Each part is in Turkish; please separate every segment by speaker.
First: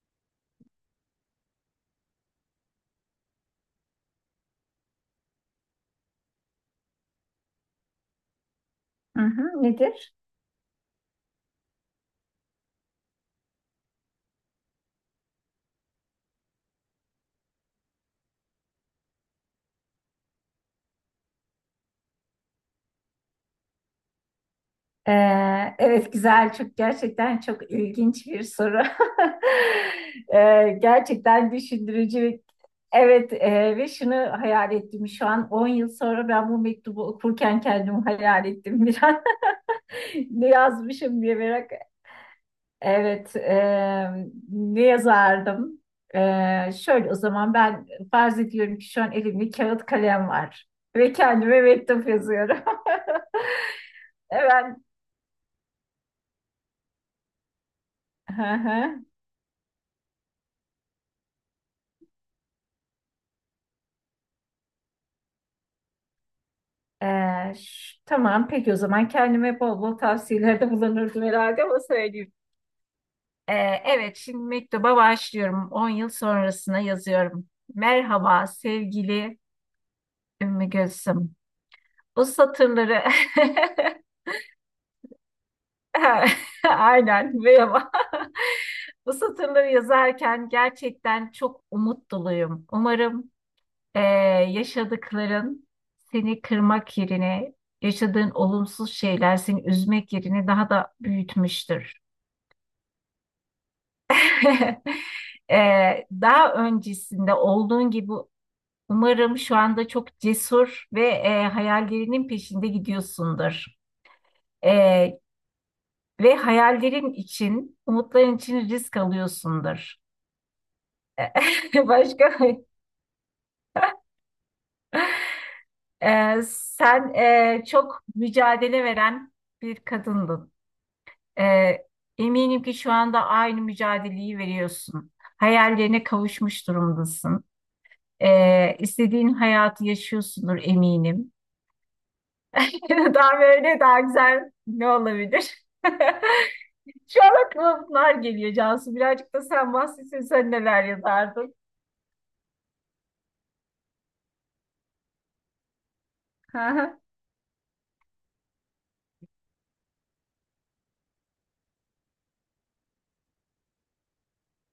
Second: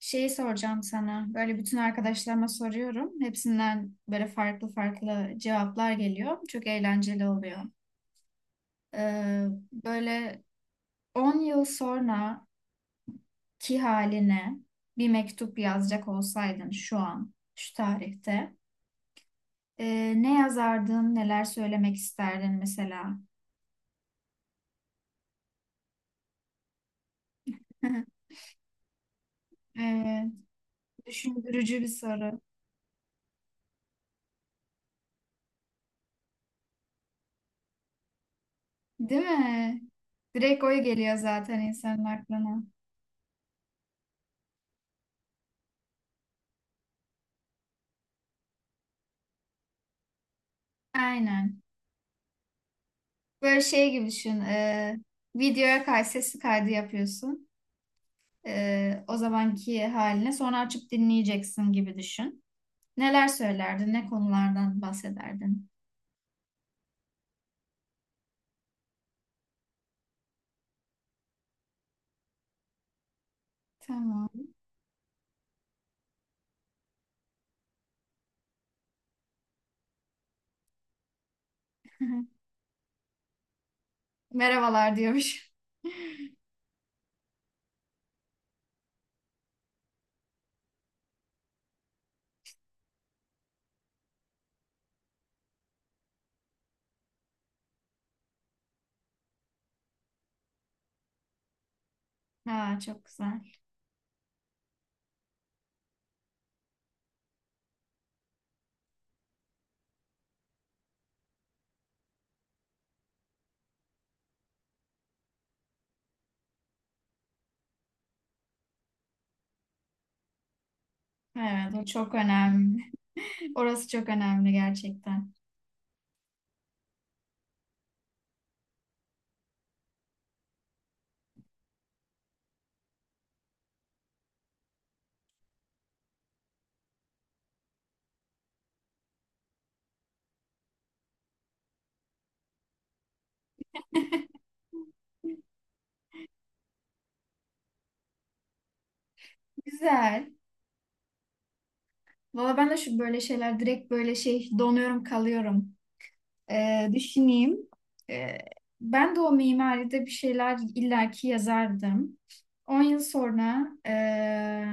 Speaker 1: Şeyi soracağım sana. Böyle bütün arkadaşlarıma soruyorum. Hepsinden böyle farklı farklı cevaplar geliyor. Çok eğlenceli oluyor.
Speaker 2: Hı
Speaker 1: Ee,
Speaker 2: hı, nedir?
Speaker 1: böyle 10 yıl sonra ki haline bir mektup yazacak olsaydın şu an, şu tarihte, ne yazardın, neler söylemek isterdin mesela?
Speaker 2: Evet, güzel, çok gerçekten çok ilginç bir soru.
Speaker 1: Evet.
Speaker 2: Gerçekten
Speaker 1: Düşündürücü bir
Speaker 2: düşündürücü.
Speaker 1: soru.
Speaker 2: Evet, ve şunu hayal ettim, şu an 10 yıl sonra ben bu mektubu okurken kendimi hayal ettim bir an.
Speaker 1: Değil mi?
Speaker 2: Ne
Speaker 1: Direkt o geliyor
Speaker 2: yazmışım diye
Speaker 1: zaten
Speaker 2: merak.
Speaker 1: insanın aklına.
Speaker 2: Evet, ne yazardım? Şöyle, o zaman ben farz ediyorum ki şu an elimde kağıt kalem var ve kendime
Speaker 1: Aynen.
Speaker 2: mektup yazıyorum.
Speaker 1: Böyle şey gibi düşün.
Speaker 2: Evet.
Speaker 1: Videoya sesli kaydı yapıyorsun.
Speaker 2: Hı hı.
Speaker 1: O zamanki haline sonra açıp dinleyeceksin gibi düşün. Neler söylerdin? Ne konulardan bahsederdin?
Speaker 2: Tamam, peki, o zaman kendime bol bol tavsiyelerde bulunurdum herhalde, ama söyleyeyim. Ee, evet, şimdi
Speaker 1: Tamam.
Speaker 2: mektuba başlıyorum. 10 yıl sonrasına yazıyorum. Merhaba sevgili Ümmü Gülsüm. Bu satırları
Speaker 1: Merhabalar diyormuş.
Speaker 2: aynen, merhaba. Bu satırları yazarken gerçekten çok umut doluyum. Umarım e, yaşadıkların seni kırmak yerine, yaşadığın olumsuz şeyler seni üzmek yerine daha da büyütmüştür.
Speaker 1: Ha, çok güzel.
Speaker 2: E, Daha öncesinde olduğun gibi umarım şu anda çok cesur ve hayallerinin peşinde gidiyorsundur. E, Ve hayallerin için, umutların için risk alıyorsundur.
Speaker 1: Evet, o çok
Speaker 2: Başka...
Speaker 1: önemli. Orası çok önemli gerçekten.
Speaker 2: e, sen, çok mücadele veren bir kadındın. Ee, Eminim ki şu anda aynı mücadeleyi veriyorsun. Hayallerine kavuşmuş durumdasın. İstediğin hayatı yaşıyorsundur, eminim. Daha böyle daha güzel ne olabilir? Şu an aklıma bunlar geliyor, Cansu. Birazcık da sen bahsetsen,
Speaker 1: Güzel.
Speaker 2: sen neler yazardın?
Speaker 1: Valla ben de şu böyle şeyler direkt böyle şey donuyorum kalıyorum. Düşüneyim. Ee, Ben de o mimaride bir şeyler illaki yazardım. 10 yıl sonra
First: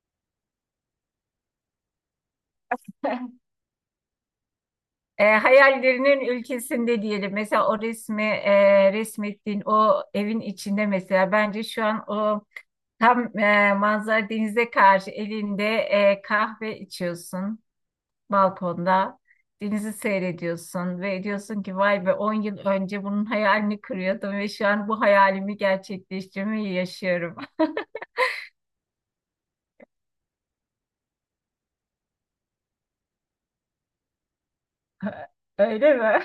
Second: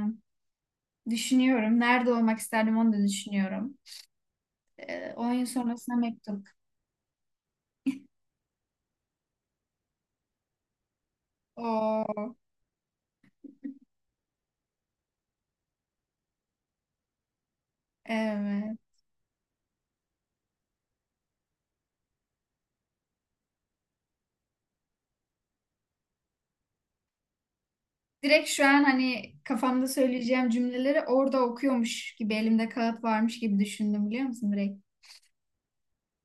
Speaker 1: düşünüyorum. Nerede olmak isterdim onu da düşünüyorum. 10 yıl sonrasına
Speaker 2: Hayallerinin
Speaker 1: mektup.
Speaker 2: ülkesinde diyelim. Mesela o resmi, resmettiğin o evin içinde mesela, bence şu an
Speaker 1: Oo,
Speaker 2: o... Tam, manzara denize karşı, elinde kahve içiyorsun
Speaker 1: evet.
Speaker 2: balkonda. Denizi seyrediyorsun ve diyorsun ki, vay be, 10 yıl önce bunun hayalini kuruyordum ve şu an bu hayalimi gerçekleştirmeyi yaşıyorum.
Speaker 1: Direkt şu an hani kafamda söyleyeceğim cümleleri orada okuyormuş gibi elimde kağıt varmış gibi düşündüm biliyor musun direkt?
Speaker 2: Öyle mi?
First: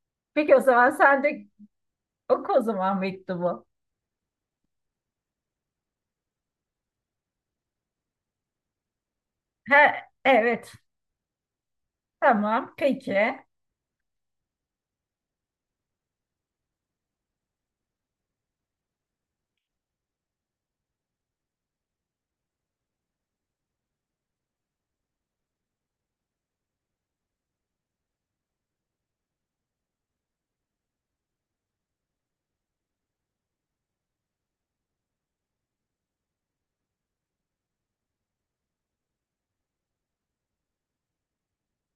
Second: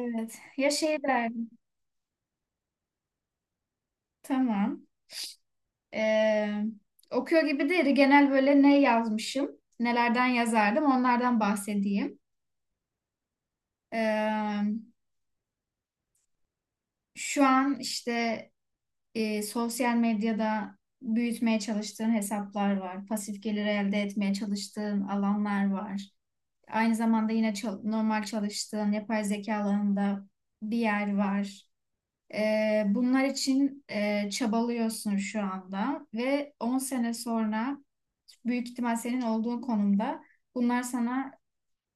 Speaker 2: Peki, o
Speaker 1: Ya
Speaker 2: zaman
Speaker 1: şey
Speaker 2: sen de
Speaker 1: derdim.
Speaker 2: oku o zaman mektubu.
Speaker 1: Tamam. Ee, Okuyor gibi değil. Genel böyle ne yazmışım,
Speaker 2: He,
Speaker 1: nelerden
Speaker 2: evet,
Speaker 1: yazardım onlardan bahsedeyim.
Speaker 2: tamam, peki.
Speaker 1: Ee, Şu an işte sosyal medyada büyütmeye çalıştığın hesaplar var. Pasif gelir elde etmeye çalıştığın alanlar var. Aynı zamanda yine normal çalıştığın yapay zeka alanında bir yer var. Bunlar için çabalıyorsun şu anda ve 10 sene sonra büyük ihtimal senin olduğun konumda bunlar sana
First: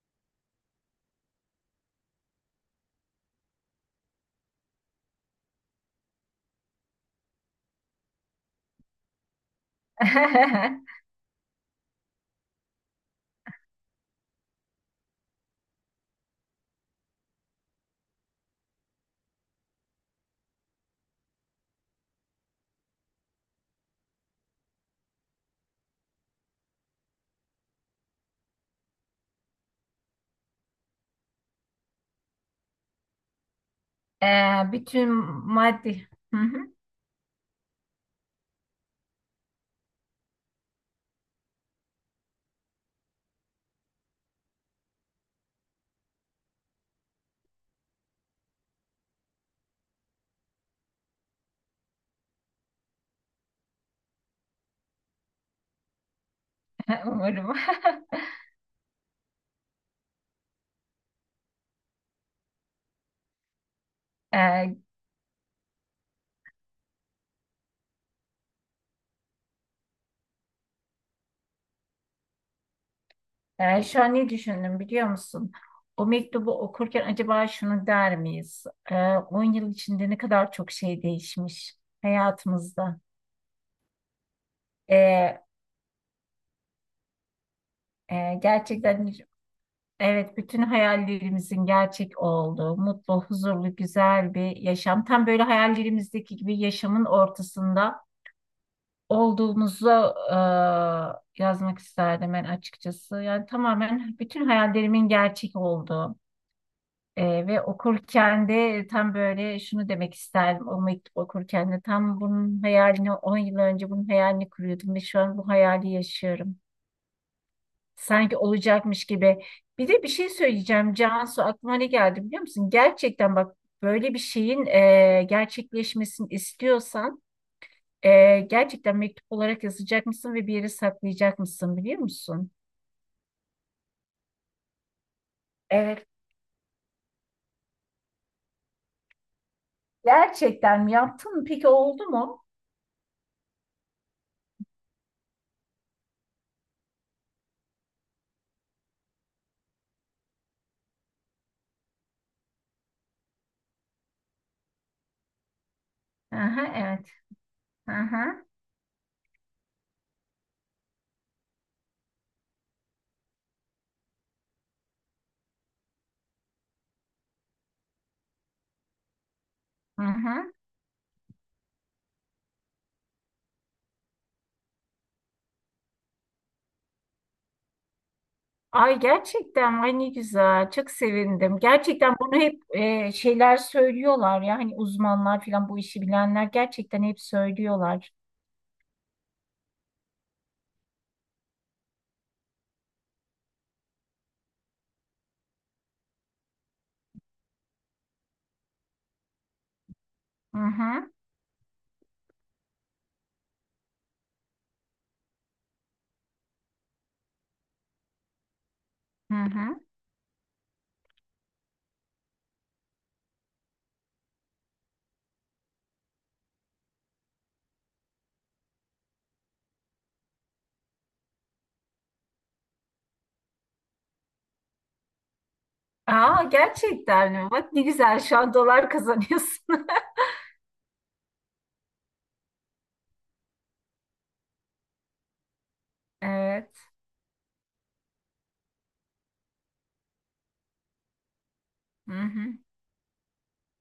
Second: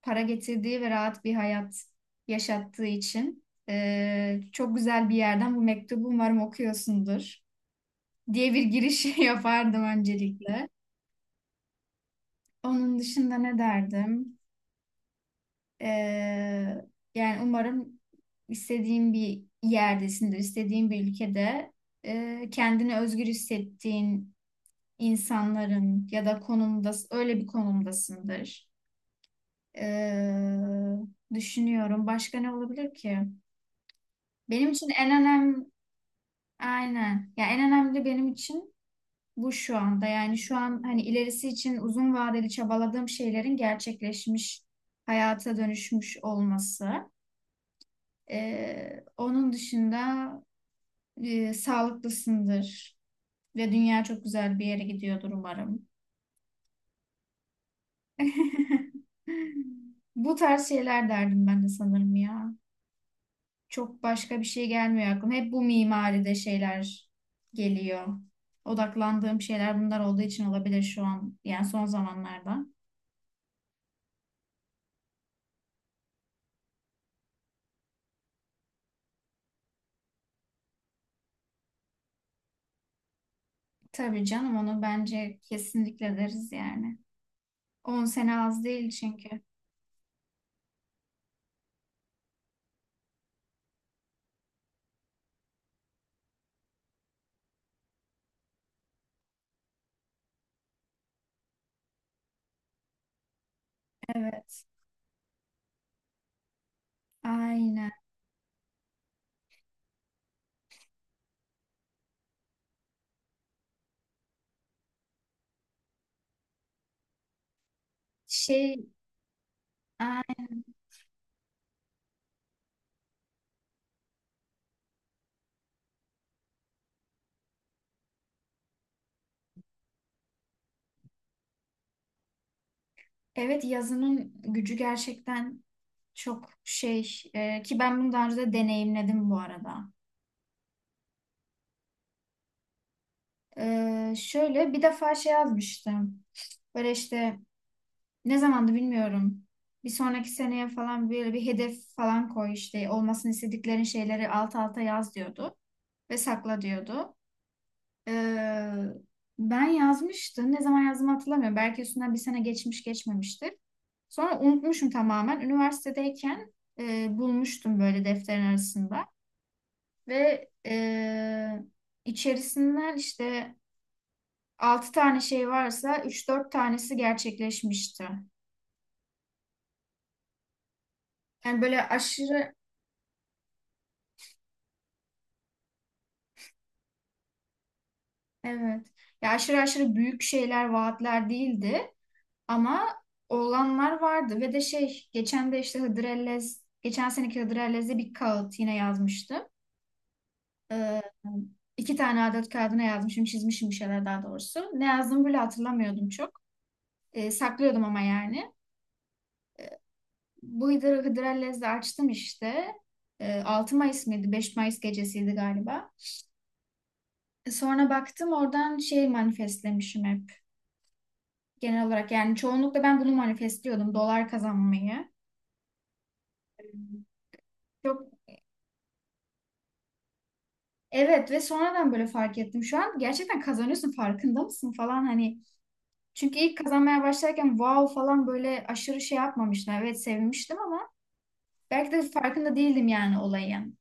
Speaker 1: para getirdiği ve rahat bir hayat yaşattığı için çok güzel bir yerden bu mektubu umarım okuyorsundur diye bir giriş yapardım öncelikle. Onun dışında ne derdim? Ee, Yani umarım istediğin bir yerdesindir, istediğin bir ülkede kendini özgür hissettiğin insanların ya da konumda öyle bir konumdasındır. Ee, Düşünüyorum. Başka ne olabilir ki?
Speaker 2: E,
Speaker 1: Benim için en
Speaker 2: Bütün
Speaker 1: önemli
Speaker 2: maddi... Hı hı.
Speaker 1: aynen. Ya en önemli benim için bu şu anda. Yani şu an hani ilerisi için uzun vadeli çabaladığım şeylerin gerçekleşmiş hayata dönüşmüş olması. Onun dışında sağlıklısındır ve dünya çok güzel bir yere gidiyordur umarım. Bu tarz şeyler derdim ben de sanırım ya. Çok başka bir şey gelmiyor aklıma. Hep bu mimaride şeyler geliyor. Odaklandığım şeyler bunlar olduğu için olabilir şu an. Yani son zamanlarda.
Speaker 2: Şu an ne düşündüm biliyor musun? O mektubu okurken acaba şunu der miyiz? 10 yıl içinde ne kadar çok şey değişmiş hayatımızda.
Speaker 1: Tabii canım onu bence
Speaker 2: Ee,
Speaker 1: kesinlikle deriz yani. On sene az değil
Speaker 2: Gerçekten,
Speaker 1: çünkü.
Speaker 2: evet, bütün hayallerimizin gerçek olduğu, mutlu, huzurlu, güzel bir yaşam. Tam böyle hayallerimizdeki gibi yaşamın ortasında olduğumuzu e, yazmak isterdim ben, açıkçası. Yani tamamen bütün
Speaker 1: Evet.
Speaker 2: hayallerimin gerçek olduğu. Ve
Speaker 1: Aynen.
Speaker 2: okurken de tam böyle şunu demek isterdim. O mektup okurken de tam bunun hayalini, 10 yıl önce bunun hayalini kuruyordum ve şu an bu hayali yaşıyorum. Sanki
Speaker 1: Şey,
Speaker 2: olacakmış gibi. Bir de bir şey söyleyeceğim Cansu, aklıma ne geldi biliyor musun? Gerçekten bak, böyle bir şeyin gerçekleşmesini istiyorsan gerçekten mektup olarak yazacak mısın ve bir yere saklayacak mısın, biliyor musun?
Speaker 1: evet yazının gücü gerçekten
Speaker 2: Evet.
Speaker 1: çok şey ki ben bunu daha önce de deneyimledim bu arada.
Speaker 2: Gerçekten mi yaptın? Peki, oldu mu?
Speaker 1: Şöyle bir defa şey yazmıştım. Böyle işte ne zamandı bilmiyorum. Bir sonraki seneye falan böyle bir hedef falan koy işte olmasını istediklerin şeyleri alt alta yaz diyordu ve sakla
Speaker 2: Aha, evet.
Speaker 1: diyordu.
Speaker 2: Aha,
Speaker 1: Ee, Ben yazmıştım. Ne zaman yazdığımı hatırlamıyorum. Belki üstünden bir sene geçmiş geçmemiştir. Sonra unutmuşum tamamen. Üniversitedeyken bulmuştum böyle defterin arasında. Ve
Speaker 2: aha.
Speaker 1: içerisinden işte 6 tane şey varsa üç dört tanesi gerçekleşmişti.
Speaker 2: Ay, gerçekten, ay ne güzel, çok sevindim.
Speaker 1: Yani böyle
Speaker 2: Gerçekten bunu
Speaker 1: aşırı
Speaker 2: hep şeyler söylüyorlar ya, hani uzmanlar falan, bu işi bilenler gerçekten hep söylüyorlar.
Speaker 1: evet. Ya aşırı aşırı büyük şeyler, vaatler değildi. Ama olanlar vardı ve de şey geçen de işte Hıdrellez geçen seneki Hıdrellez'de bir kağıt yine yazmıştım.
Speaker 2: Hı
Speaker 1: Ee,
Speaker 2: hı,
Speaker 1: 2 tane adet kağıdına yazmışım çizmişim bir şeyler daha doğrusu. Ne yazdığımı bile hatırlamıyordum çok. Saklıyordum ama yani.
Speaker 2: hı hı.
Speaker 1: Bu Hıdrellez'de açtım işte. 6 Mayıs mıydı? 5 Mayıs gecesiydi galiba. Sonra baktım oradan şey manifestlemişim hep. Genel olarak yani çoğunlukla ben bunu manifestliyordum. Dolar kazanmayı.
Speaker 2: Aa, gerçekten mi? Bak ne
Speaker 1: Çok.
Speaker 2: güzel, şu an dolar kazanıyorsun.
Speaker 1: Evet ve sonradan böyle fark ettim. Şu an gerçekten kazanıyorsun farkında mısın falan hani. Çünkü ilk
Speaker 2: Evet.
Speaker 1: kazanmaya başlarken wow falan böyle aşırı şey yapmamıştım. Evet sevinmiştim ama belki de
Speaker 2: Hı hı,
Speaker 1: farkında değildim yani olayın.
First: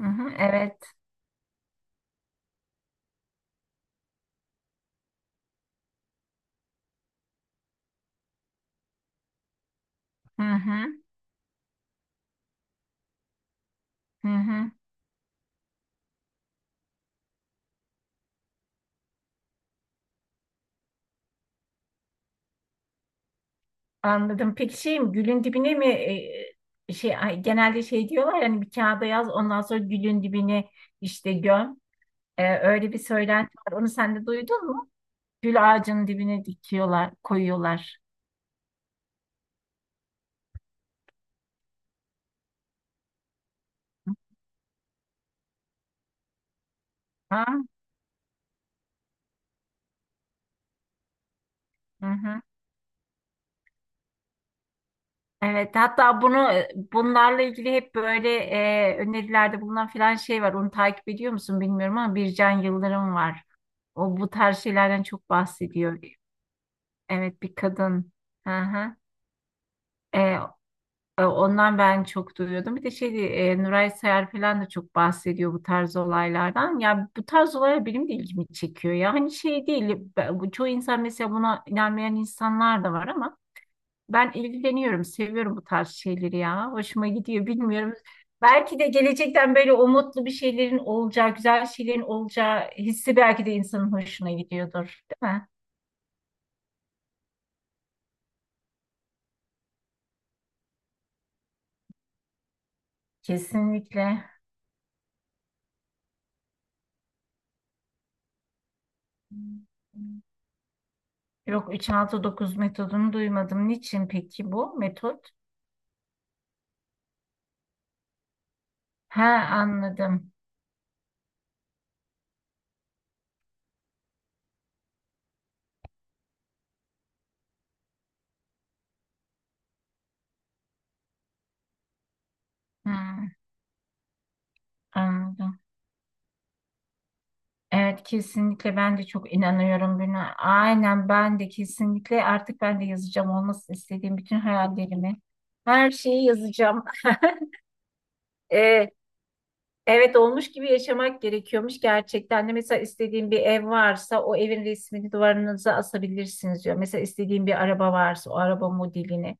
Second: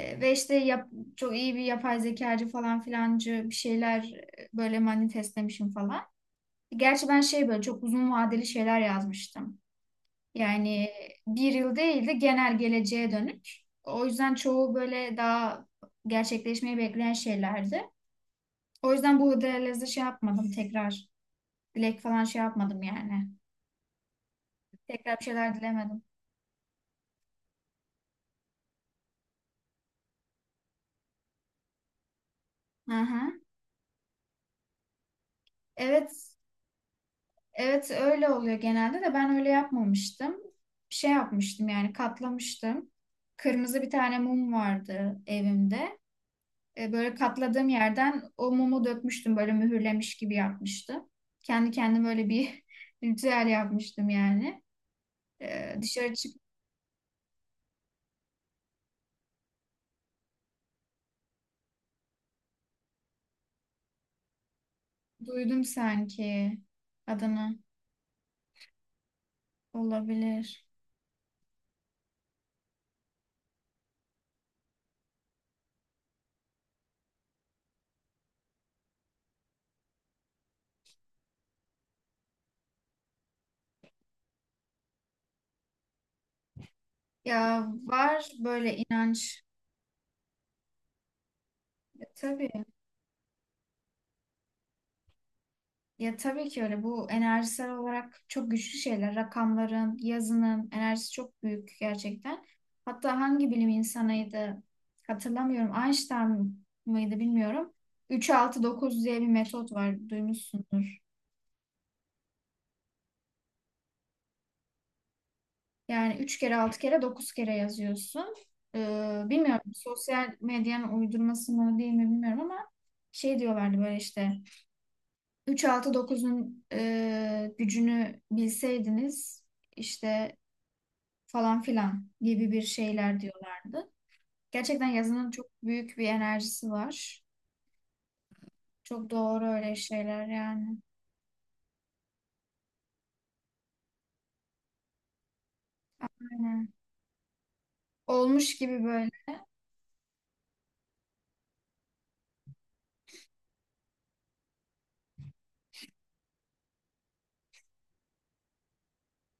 Speaker 2: hı hı.
Speaker 1: Ve işte
Speaker 2: Evet.
Speaker 1: çok iyi bir yapay zekacı falan filancı bir şeyler böyle manifestlemişim falan. Gerçi ben şey böyle çok uzun vadeli şeyler yazmıştım.
Speaker 2: Hı
Speaker 1: Yani
Speaker 2: hı,
Speaker 1: bir yıl değil de genel geleceğe dönük. O
Speaker 2: hı
Speaker 1: yüzden
Speaker 2: hı.
Speaker 1: çoğu böyle daha gerçekleşmeyi bekleyen şeylerdi. O yüzden bu Hıdrellez'de şey yapmadım tekrar. Dilek falan şey yapmadım yani.
Speaker 2: Anladım. Peki, şey mi,
Speaker 1: Tekrar bir
Speaker 2: gülün
Speaker 1: şeyler
Speaker 2: dibine mi,
Speaker 1: dilemedim.
Speaker 2: şey, ay, genelde şey diyorlar, yani bir kağıda yaz, ondan sonra gülün dibine işte göm. Öyle
Speaker 1: Hı
Speaker 2: bir
Speaker 1: hı.
Speaker 2: söylenti var. Onu sen de duydun mu? Gül ağacının
Speaker 1: Evet,
Speaker 2: dibine dikiyorlar,
Speaker 1: evet
Speaker 2: koyuyorlar.
Speaker 1: öyle oluyor genelde de ben öyle yapmamıştım. Şey yapmıştım yani katlamıştım. Kırmızı bir tane mum vardı evimde. Böyle
Speaker 2: Ha?
Speaker 1: katladığım yerden o mumu dökmüştüm böyle mühürlemiş gibi yapmıştım. Kendi
Speaker 2: Hı
Speaker 1: kendime böyle
Speaker 2: hı.
Speaker 1: bir ritüel yapmıştım yani.
Speaker 2: Evet,
Speaker 1: Dışarı
Speaker 2: hatta
Speaker 1: çık
Speaker 2: bunu, bunlarla ilgili hep böyle önerilerde bulunan filan şey var. Onu takip ediyor musun bilmiyorum ama, Bircan Yıldırım var. O bu tarz şeylerden çok
Speaker 1: duydum
Speaker 2: bahsediyor.
Speaker 1: sanki
Speaker 2: Evet, bir
Speaker 1: adını
Speaker 2: kadın. Hı hı. E,
Speaker 1: olabilir.
Speaker 2: Ondan ben çok duyuyordum. Bir de şey, Nuray Sayar falan da çok bahsediyor bu tarz olaylardan. Ya, bu tarz olaylar benim de ilgimi çekiyor. Ya, hani şey değil. Bu, çoğu insan mesela, buna inanmayan insanlar da var, ama ben ilgileniyorum, seviyorum bu tarz şeyleri ya. Hoşuma gidiyor,
Speaker 1: Ya
Speaker 2: bilmiyorum.
Speaker 1: var böyle
Speaker 2: Belki de
Speaker 1: inanç.
Speaker 2: gelecekten böyle umutlu bir şeylerin olacağı, güzel şeylerin
Speaker 1: Ya, tabii.
Speaker 2: olacağı hissi belki de insanın hoşuna gidiyordur, değil mi?
Speaker 1: Ya tabii ki öyle. Bu enerjisel olarak çok güçlü şeyler. Rakamların, yazının enerjisi çok büyük gerçekten. Hatta hangi bilim
Speaker 2: Kesinlikle.
Speaker 1: insanıydı hatırlamıyorum. Einstein mıydı bilmiyorum. Üç altı dokuz diye bir metot var. Duymuşsundur.
Speaker 2: Yok, 3-6-9 metodunu duymadım. Niçin peki bu metot?
Speaker 1: Yani 3 kere 6 kere 9 kere yazıyorsun.
Speaker 2: Ha,
Speaker 1: Bilmiyorum
Speaker 2: anladım.
Speaker 1: sosyal medyanın uydurması mı değil mi bilmiyorum ama şey diyorlardı böyle işte 3-6-9'un gücünü bilseydiniz işte falan filan gibi bir şeyler
Speaker 2: Hmm,
Speaker 1: diyorlardı. Gerçekten yazının çok
Speaker 2: anladım.
Speaker 1: büyük bir enerjisi var.
Speaker 2: Evet, kesinlikle ben de
Speaker 1: Çok
Speaker 2: çok
Speaker 1: doğru öyle
Speaker 2: inanıyorum
Speaker 1: şeyler
Speaker 2: buna.
Speaker 1: yani.
Speaker 2: Aynen, ben de kesinlikle, artık ben de yazacağım olmasını istediğim bütün hayallerimi. Her şeyi
Speaker 1: Aynen.
Speaker 2: yazacağım.
Speaker 1: Olmuş gibi böyle.
Speaker 2: Evet, olmuş gibi yaşamak gerekiyormuş gerçekten de. Mesela istediğin bir ev varsa, o evin resmini duvarınıza asabilirsiniz diyor. Mesela istediğin bir araba varsa, o araba modelini.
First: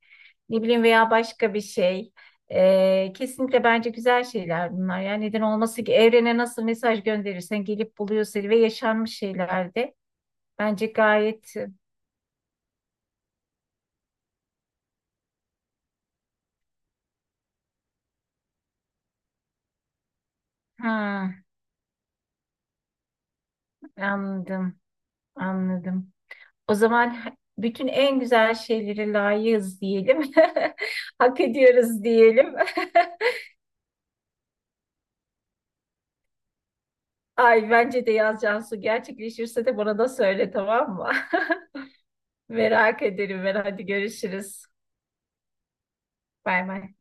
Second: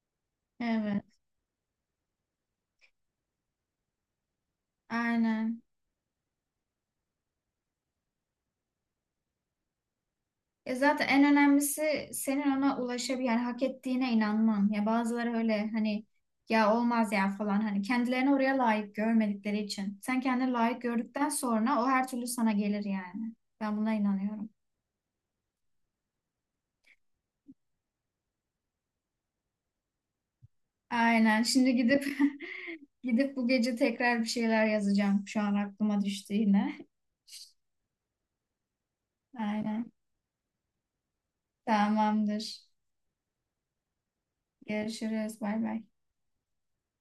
Speaker 2: Ne bileyim,
Speaker 1: Evet.
Speaker 2: veya başka bir şey. Kesinlikle bence güzel şeyler bunlar. Yani neden
Speaker 1: Aynen.
Speaker 2: olması ki, evrene nasıl mesaj gönderirsen gelip buluyor seni, ve yaşanmış şeyler de.
Speaker 1: Ya
Speaker 2: Bence
Speaker 1: zaten en
Speaker 2: gayet...
Speaker 1: önemlisi senin ona yani hak ettiğine inanman. Ya bazıları öyle hani ya olmaz ya falan hani kendilerini oraya layık görmedikleri için. Sen kendini layık gördükten
Speaker 2: Ha,
Speaker 1: sonra o her türlü sana gelir yani. Ben buna inanıyorum.
Speaker 2: anladım, anladım. O zaman bütün en güzel şeyleri layığız diyelim. Hak
Speaker 1: Aynen. Şimdi
Speaker 2: ediyoruz
Speaker 1: gidip
Speaker 2: diyelim.
Speaker 1: gidip bu gece tekrar bir şeyler yazacağım. Şu an aklıma düştü yine.
Speaker 2: Ay, bence de yaz Cansu, gerçekleşirse de
Speaker 1: Aynen.
Speaker 2: bana da söyle, tamam mı?
Speaker 1: Tamamdır.
Speaker 2: Merak ederim ben. Hadi, görüşürüz.
Speaker 1: Görüşürüz. Bay bay.
Speaker 2: Bay bay.